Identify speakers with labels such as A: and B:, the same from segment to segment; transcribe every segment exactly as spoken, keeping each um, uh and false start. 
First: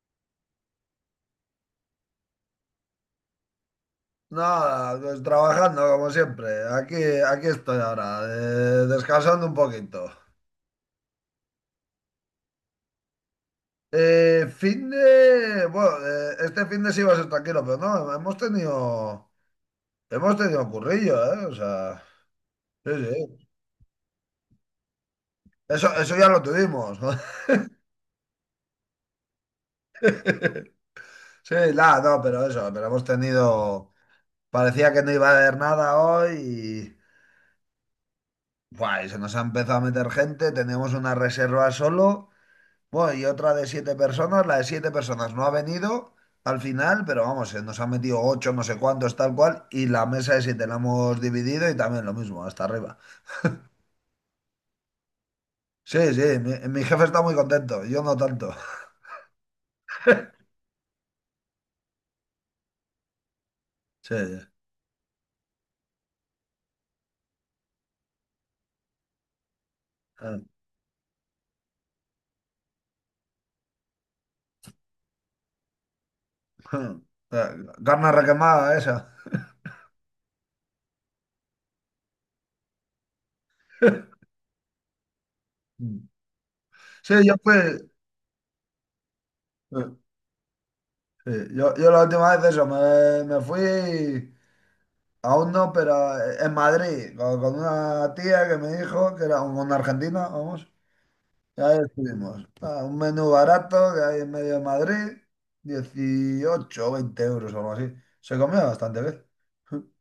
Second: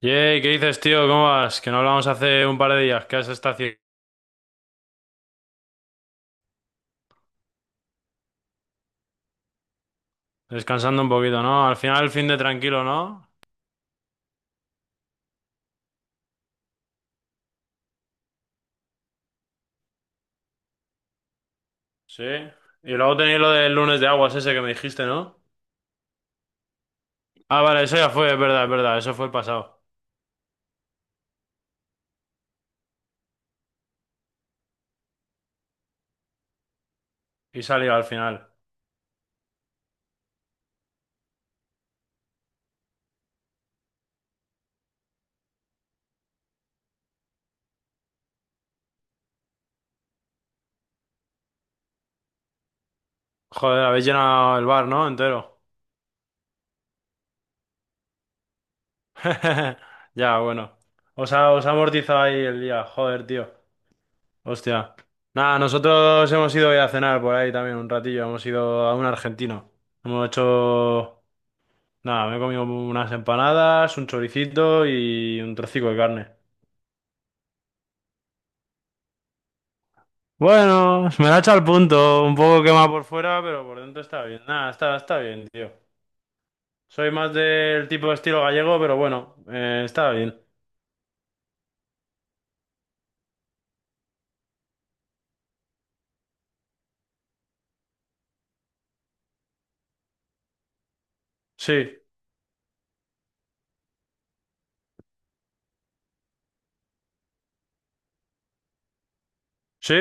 A: Yey, ¿qué dices, tío? ¿Cómo vas? Que no hablamos hace un par de días. ¿Qué has estado haciendo?
B: Nada, pues trabajando como siempre. Aquí, aquí estoy ahora, eh, descansando un poquito.
A: Descansando un poquito, ¿no? Al final el fin de tranquilo, ¿no?
B: Eh, fin de... Bueno, eh, este fin de sí iba a ser tranquilo, pero no, hemos tenido... Hemos tenido currillo, ¿eh? O sea...
A: Sí.
B: Sí,
A: Y luego
B: sí.
A: tenéis lo del lunes de aguas ese que me dijiste, ¿no?
B: Eso, eso ya lo tuvimos.
A: Ah, vale, eso ya fue, es verdad, es verdad. Eso fue el pasado.
B: Sí, nada, no, pero eso, pero hemos tenido... Parecía que no iba a haber nada hoy y
A: Y salió al final.
B: buah, y se nos ha empezado a meter gente, teníamos una reserva solo. Bueno, y otra de siete personas, la de siete personas no ha venido al final, pero vamos, se nos han metido ocho, no sé cuántos, tal cual, y la mesa de siete la hemos dividido y también lo mismo, hasta arriba.
A: Joder, habéis llenado el bar, ¿no? Entero.
B: Sí, sí, mi, mi jefe está muy contento, yo no tanto.
A: Ya, bueno. Os ha, os ha amortizado ahí el día. Joder, tío.
B: Sí, sí.
A: Hostia. Nada, nosotros hemos ido hoy a cenar por ahí también un ratillo. Hemos ido a un argentino. Hemos
B: Eh,
A: hecho... Nada, me he comido unas empanadas, un choricito y un trocico de carne.
B: eh, carne requemada esa.
A: Bueno, me la ha echado al punto, un poco quemada por fuera, pero por dentro está bien. Nada, está, está bien, tío. Soy
B: Sí,
A: más
B: yo fui.
A: del tipo de estilo gallego, pero bueno, eh, está bien.
B: Sí, yo, yo, la última vez eso, me, me fui, aún no, pero eh, en Madrid, con, con una tía que me dijo que era una argentina, vamos. Ya
A: Sí,
B: estuvimos. Ah, un menú barato que hay en medio de Madrid, dieciocho o veinte euros o algo así. Se comía bastante bien.
A: sí,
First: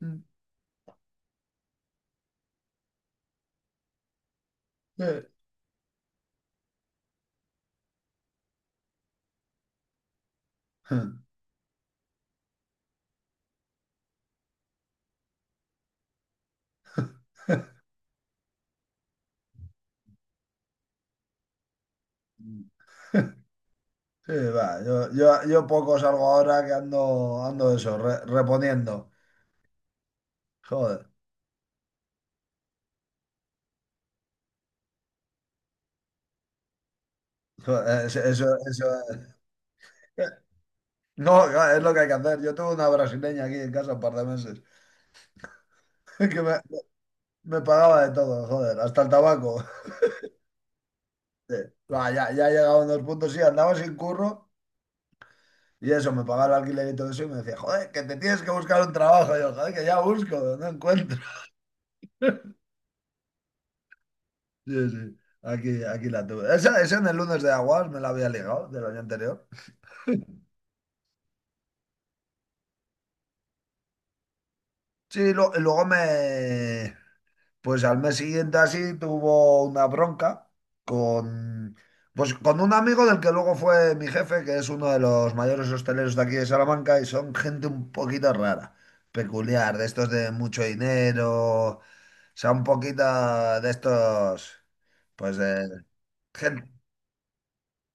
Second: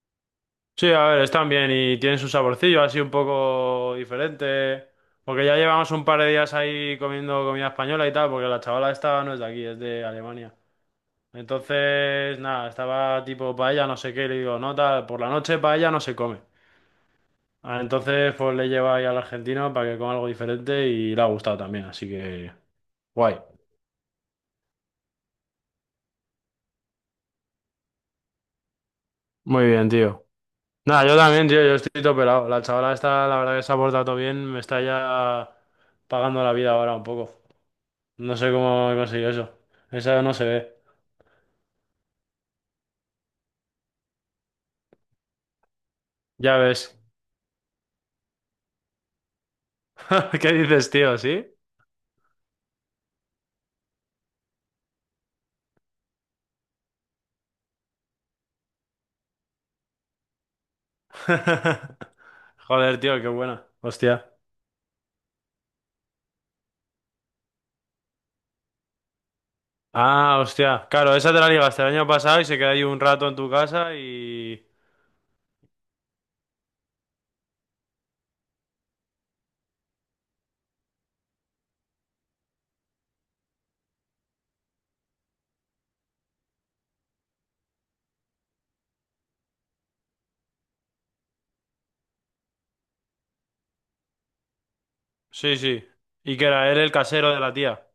A: sí, a ver, están bien y tienen su saborcillo así un poco diferente.
B: Sí,
A: Porque ya llevamos un par de días ahí comiendo comida española y tal, porque la chavala esta no es de aquí, es de Alemania. Entonces, nada, estaba tipo paella, no sé qué, y le digo, no, tal, por la noche paella no se come. Ah, entonces, pues le lleva ahí al argentino para que coma algo diferente y le ha gustado también, así que guay.
B: Sí, va, yo, yo, yo, poco salgo ahora que ando, ando eso, re- reponiendo.
A: Muy bien, tío. Nada,
B: Joder,
A: yo también, tío, yo estoy todo pelado. La chavala está, la verdad que se ha portado todo bien, me está ya pagando la vida ahora un poco.
B: joder, eh, eso,
A: No
B: eso,
A: sé cómo he conseguido
B: eso-
A: eso. Esa no se ve.
B: No, claro, es lo que hay que hacer. Yo tuve una brasileña aquí en casa un par de meses que me,
A: Ya ves.
B: me pagaba de todo, joder, hasta el tabaco.
A: ¿Qué dices, tío? ¿Sí?
B: Sí. Va, ya, ya he llegado a unos puntos, sí, andaba sin curro. Y eso, me pagaba el alquiler y todo eso y me decía, joder, que te tienes que buscar un trabajo. Y yo, joder, que ya busco, no encuentro.
A: Joder, tío, qué buena. Hostia.
B: Sí, sí, aquí, aquí la tuve. Esa, esa en el lunes de Aguas me la había ligado del año anterior.
A: Ah, hostia. Claro, esa te la ligaste el año pasado y se queda ahí un rato en tu casa y...
B: Sí, lo- y luego me... Pues al mes siguiente así tuvo una bronca con, pues con un amigo del que luego fue mi jefe, que es uno de los mayores hosteleros de aquí de Salamanca y son gente un poquito rara, peculiar, de estos de mucho dinero, o sea, un poquito de estos, pues
A: Sí, sí.
B: de
A: Y que
B: gente.
A: era él el casero de la tía.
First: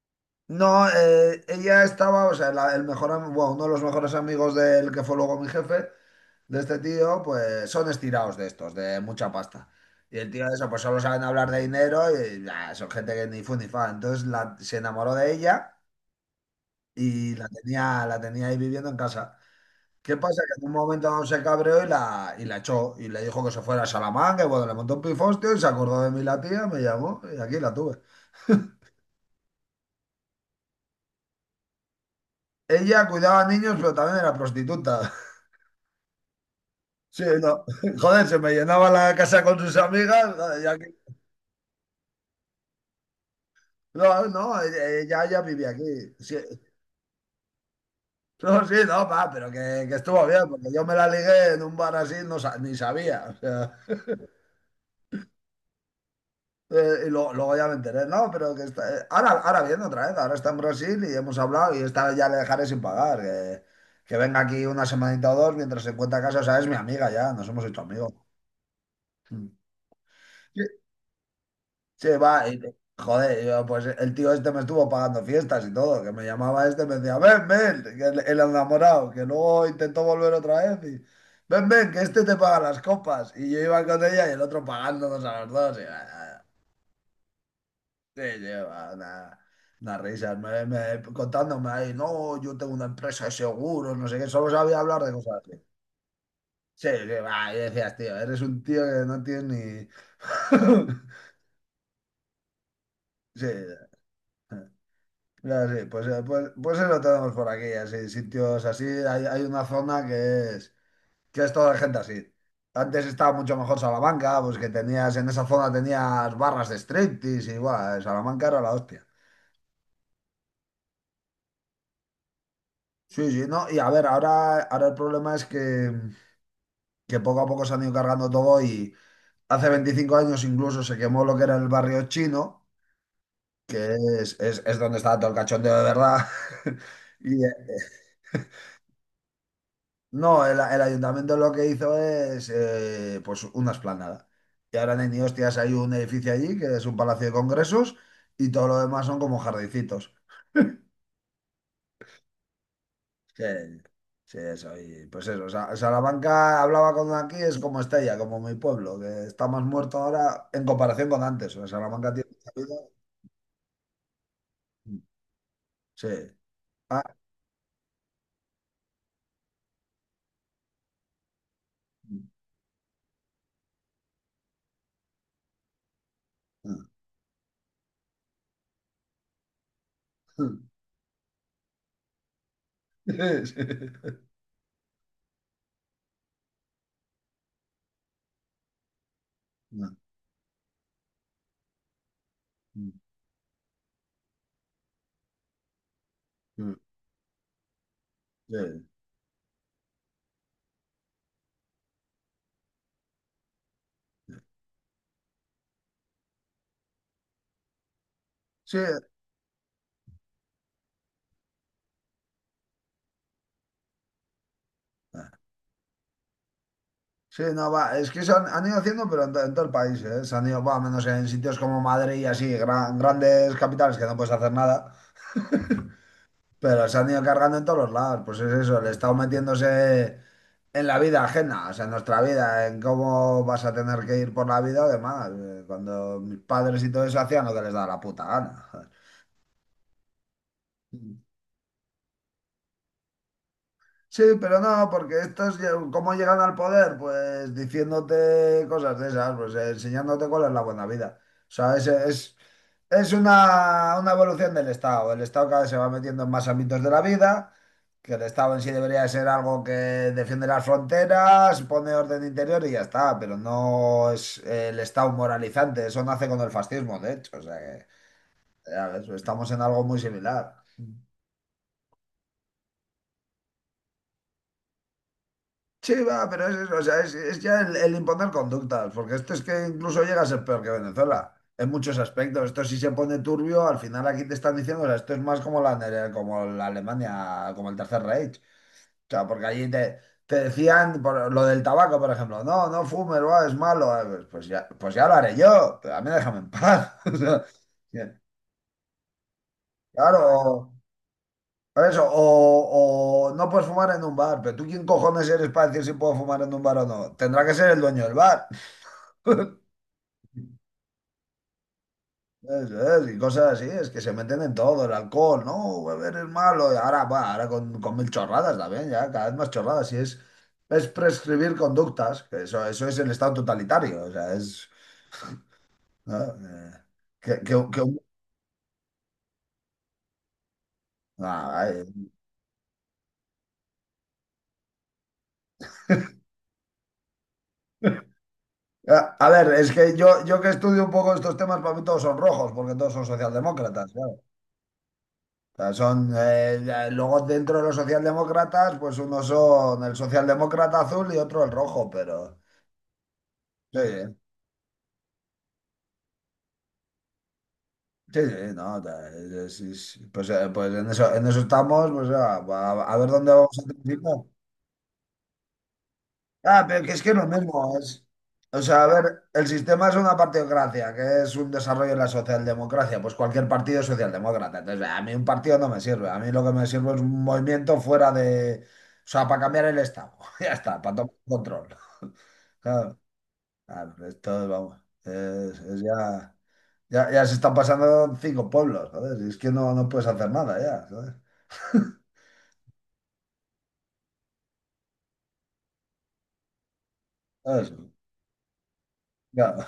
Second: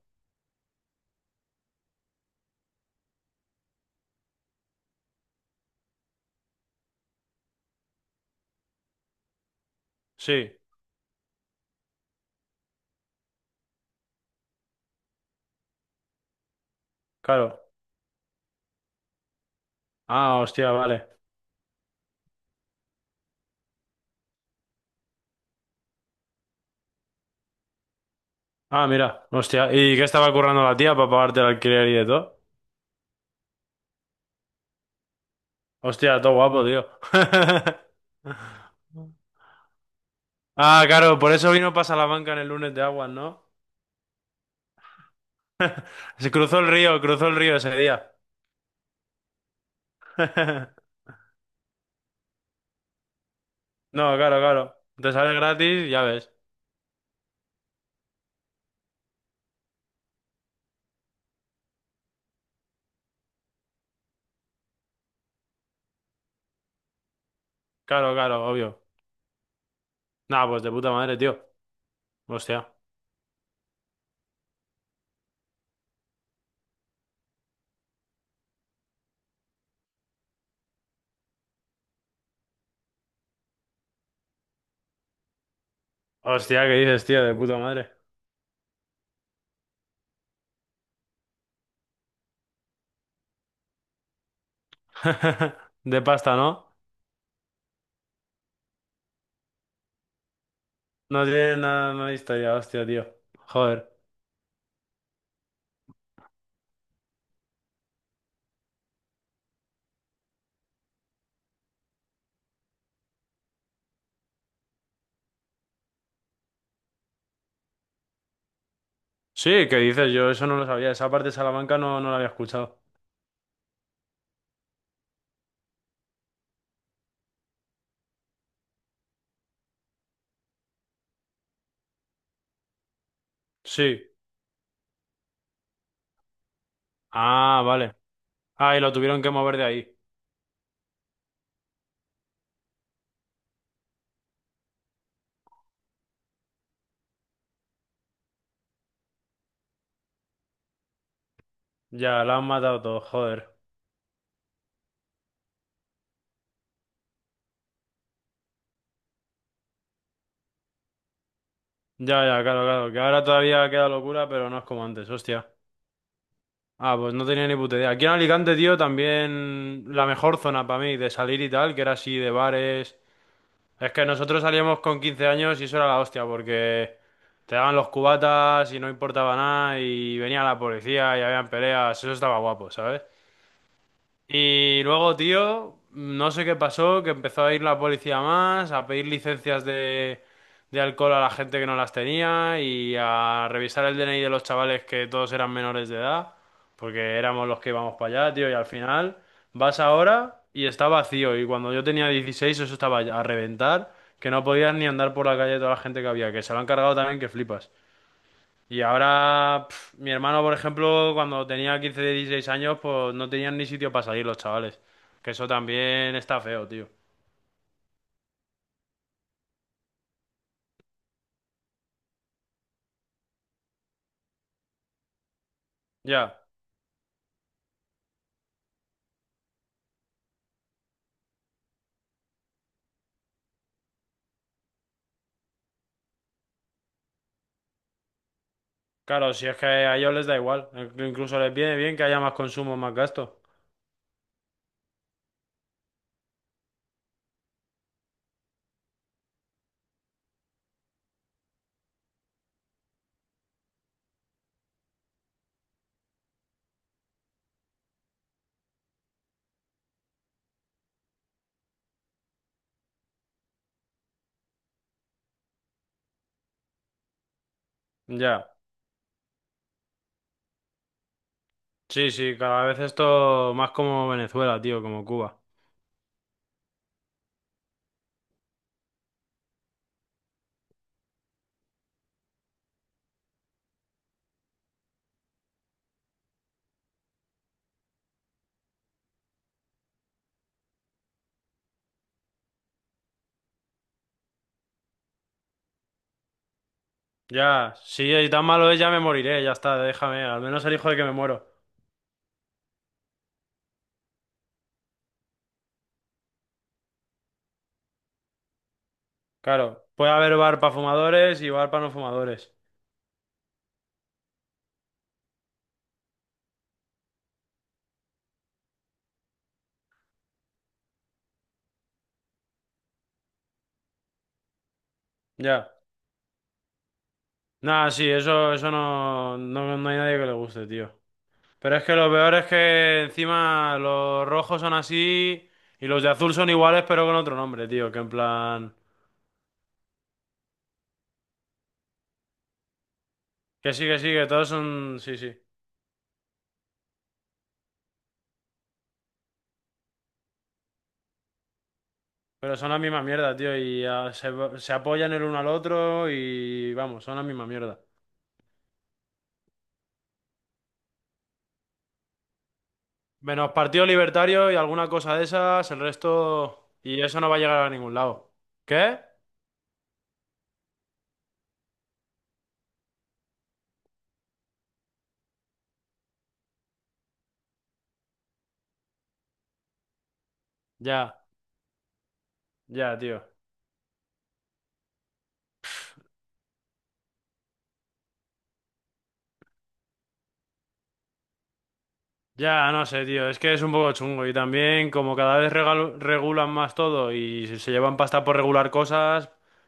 B: No, eh, ella estaba, o sea, la- el mejor, am- bueno, uno de los mejores amigos del que fue luego mi jefe de este tío, pues son estirados de estos, de mucha pasta. Y el tío
A: Sí,
B: de eso, pues solo saben hablar de dinero y ah, son gente que ni fu ni fa. Entonces la- se enamoró de ella y la
A: claro.
B: tenía, la tenía ahí viviendo en casa. ¿Qué
A: Ah,
B: pasa? Que en
A: hostia,
B: un
A: vale.
B: momento dado se cabreó y la, y la echó y le dijo que se fuera a Salamanca y bueno, le montó un pifostio y se acordó de mí la tía, me llamó y aquí la tuve.
A: Ah, mira, hostia. ¿Y qué estaba currando la tía para pagarte el alquiler y de todo?
B: Ella cuidaba a niños, pero también era prostituta.
A: Hostia, todo guapo, tío.
B: Sí, no. Joder, se me llenaba la casa con sus amigas. Joder, y
A: Ah,
B: aquí-
A: claro, por eso vino para Salamanca en el lunes de aguas, ¿no?
B: No, no, ella, ella vivía aquí.
A: Se
B: Sí,
A: cruzó el río, cruzó el río ese día.
B: no, sí, no, pa, pero que, que, estuvo bien, porque yo me la ligué en un bar así, no sa- ni sabía. O sea,
A: No, claro, claro. Te sale gratis, ya ves.
B: eh, y lo- luego ya me enteré, no, pero que está, eh, ahora, ahora viendo otra vez, ahora está en Brasil y hemos hablado y esta vez ya le dejaré sin pagar. Que, que venga aquí una semanita o dos mientras se encuentra casa, o sea, es mi amiga ya, nos hemos hecho amigos.
A: Claro, claro, obvio.
B: Mm.
A: Nah, pues de puta madre, tío.
B: Che, va, y-
A: Hostia.
B: joder, y yo, pues el tío este me estuvo pagando fiestas y todo, que me llamaba este, me decía, ven, ven, que el, el enamorado, que luego intentó volver otra vez y, ven, ven, que este te paga las copas. Y yo iba con ella y el otro pagándonos a los dos. Y, ah,
A: Hostia, ¿qué dices, tío? De puta madre.
B: sí, sí, una, unas risas, me, me- contándome ahí, no, yo tengo una empresa de seguros, no sé qué, solo sabía hablar de cosas así.
A: De pasta, ¿no?
B: Sí, sí, va, y decías, tío, eres un tío que no tienes ni...
A: No tiene nada, no hay historia, hostia, tío.
B: Sí,
A: Joder.
B: ya, sí, pues, eh, pues, pues eso tenemos por aquí, así, sitios así. Hay, hay una zona que es, que es, toda gente así. Antes estaba mucho mejor Salamanca, pues que tenías, en esa zona tenías barras de striptease y guau, Salamanca era la hostia.
A: Sí, ¿qué dices? Yo eso no lo sabía. Esa parte de Salamanca no, no la había escuchado.
B: Sí, sí, no, y a ver, ahora, ahora, el problema es que, que poco a poco se han ido cargando todo y hace veinticinco años incluso se quemó lo que era el barrio chino, que
A: Sí.
B: es, es, es donde estaba todo el cachondeo de verdad.
A: Ah, vale. Ah, y lo tuvieron que mover de ahí.
B: No, el, el ayuntamiento lo que hizo es eh, pues una esplanada. Y ahora en Eniostias hay un edificio allí que es un palacio de congresos y todo lo demás son como jardincitos.
A: Ya, la han matado todo,
B: Sí,
A: joder.
B: sí, eso. Y pues eso, Sa- Salamanca hablaba con aquí, es como Estella, como mi pueblo, que está más muerto ahora en comparación con antes. O sea, Salamanca
A: Ya,
B: tiene
A: ya,
B: mucha
A: claro,
B: vida.
A: claro. Que ahora todavía queda locura, pero no es como antes, hostia.
B: Sí.
A: Ah,
B: Ah.
A: pues no tenía ni puta idea. Aquí en Alicante, tío, también la mejor zona para mí de salir y tal, que era así de bares. Es que nosotros salíamos con quince años y eso era la hostia, porque te daban los cubatas y no importaba nada y venía la
B: Sí.
A: policía y habían peleas, eso estaba guapo, ¿sabes?
B: Sí.
A: Y luego, tío, no sé qué pasó, que empezó a ir la policía más, a pedir licencias
B: Mm,
A: de, de alcohol a la gente que no las tenía
B: mm,
A: y a revisar el D N I de los chavales que todos eran menores de edad,
B: mm, mm.
A: porque éramos los que íbamos para allá, tío, y
B: Sí.
A: al final vas ahora y está vacío. Y cuando yo tenía dieciséis eso estaba a reventar, que no podías ni andar por la calle toda la gente que había, que se lo han cargado también, que flipas.
B: Sí.
A: Y ahora, pf, mi hermano, por ejemplo, cuando tenía quince dieciséis años, pues no tenían ni sitio para salir los chavales. Que eso también está feo, tío.
B: Sí, no, va, es que se han, han ido haciendo, pero en, to- en todo el país, ¿eh? Se han ido, va, menos en sitios como Madrid y así, gran- grandes capitales que no puedes hacer nada,
A: Ya,
B: pero se han ido cargando en todos los lados. Pues es eso, el Estado metiéndose en la vida ajena, o sea, en nuestra vida, en cómo vas a tener que ir por la vida o demás. eh, Cuando mis padres y todo eso hacían lo que les daba la puta gana.
A: claro, si es que a ellos les da igual. Incluso les viene bien que haya más consumo, más gasto.
B: Sí, pero no, porque estos, lle- ¿cómo llegan al poder? Pues diciéndote cosas de esas, pues eh, enseñándote cuál es la buena vida. O sea, es, es, es una, una evolución del Estado. El Estado cada vez se va metiendo en más ámbitos de la vida, que el Estado en sí debería ser algo que defiende las fronteras, pone orden interior y ya está, pero no es eh, el Estado moralizante. Eso nace con el fascismo, de hecho. O sea que,
A: Ya,
B: ya ves, estamos en algo muy similar.
A: sí, sí, cada vez esto más como Venezuela, tío, como Cuba.
B: Sí, va, pero es, es- o sea, es, es ya el, el imponer conductas, porque esto es que incluso llega a ser peor que Venezuela en muchos aspectos. Esto sí se pone turbio, al final aquí te están diciendo, o sea, esto es más como la, nere- como la Alemania, como el Tercer Reich. O sea, porque allí te, te decían por lo del tabaco, por ejemplo, no, no fumes, buah, es malo. Ah, Pues, pues ya, pues ya lo haré yo, pero a mí déjame en paz. O sea,
A: Ya, si
B: que-
A: es tan malo es, ya me moriré, ya está,
B: claro,
A: déjame, al menos
B: o-
A: elijo de que me muero.
B: por eso, o, o no puedes fumar en un bar, pero tú quién cojones eres para decir si puedo fumar en un bar o no. Tendrá que ser el dueño del bar.
A: Claro, puede haber bar para fumadores y bar para no fumadores.
B: Eso es, y cosas así, es que se meten en todo, el alcohol, no, beber es malo, y ahora, va, ahora con, con mil chorradas también, ya, cada vez más chorradas, y es, es prescribir conductas, que eso, eso es el estado totalitario, o sea, es...
A: Ya.
B: ¿no? Eh, que, que- que
A: Nada,
B: un-
A: sí, eso, eso no, no, no hay nadie que le guste, tío.
B: ah,
A: Pero es
B: ay.
A: que lo peor es que encima los rojos son así y los de azul son iguales pero con otro nombre, tío. Que en plan...
B: Ah, a ver, es que yo, yo, que estudio un poco estos temas, para mí todos son rojos, porque todos son
A: Que sí,
B: socialdemócratas,
A: que sí,
B: claro.
A: que todos son... Sí, sí.
B: O sea, son, eh, eh, luego dentro de los socialdemócratas, pues unos son el socialdemócrata azul y otro el rojo, pero...
A: Pero son la misma mierda, tío.
B: Sí,
A: Y ah, se, se apoyan el uno al otro y vamos, son la misma mierda.
B: sí, sí, no, ta- es- es- pues, eh, pues en eso, en eso estamos, pues ah, a, a ver dónde
A: Menos
B: vamos a
A: Partido
B: terminar.
A: Libertario y alguna cosa de esas, el resto...
B: Ah, pero que es
A: Y
B: que es
A: eso
B: lo
A: no va a llegar a
B: mismo,
A: ningún
B: es,
A: lado.
B: o sea, a
A: ¿Qué?
B: ver, el sistema es una partidocracia, que es un desarrollo de la socialdemocracia, pues cualquier partido es socialdemócrata, entonces a mí un partido no me sirve, a mí lo que me sirve es un movimiento fuera de, o sea, para cambiar el estado, ya está, para tomar
A: Ya,
B: control.
A: ya,
B: Claro,
A: tío.
B: claro, esto, vamos, es es ya... Ya, ya se están pasando cinco pueblos, joder. Y es que no, no puedes hacer nada ya, ¿sabes?
A: Ya, no sé, tío, es que es un poco chungo y también como cada vez regal- regulan más todo y se
B: ¿Sabes?
A: se llevan pasta por regular cosas,
B: Claro.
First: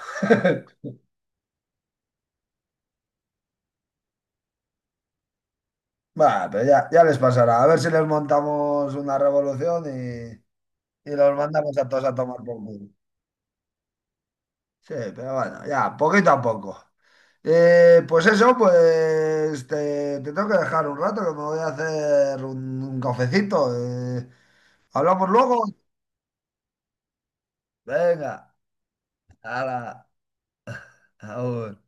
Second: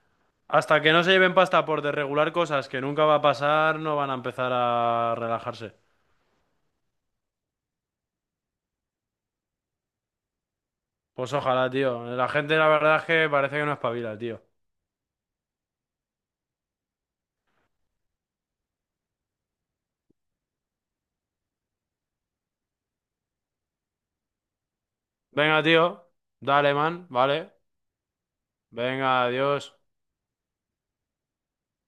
A: hasta que no se lleven pasta por desregular cosas que nunca va a pasar, no van a empezar a relajarse.
B: Bueno, pero ya, ya les pasará. A ver si les montamos una revolución y, y
A: Pues
B: los
A: ojalá,
B: mandamos a
A: tío.
B: todos a
A: La
B: tomar
A: gente,
B: por
A: la
B: culo.
A: verdad es que parece que no espabila, tío.
B: Sí, pero bueno, ya, poquito a poco. Eh, pues eso, pues te, te tengo que dejar un rato que me voy a hacer un, un cafecito. eh. ¿Hablamos
A: Venga,
B: luego?
A: tío. Dale, man. Vale.
B: Venga,
A: Venga, adiós.
B: hala, aún.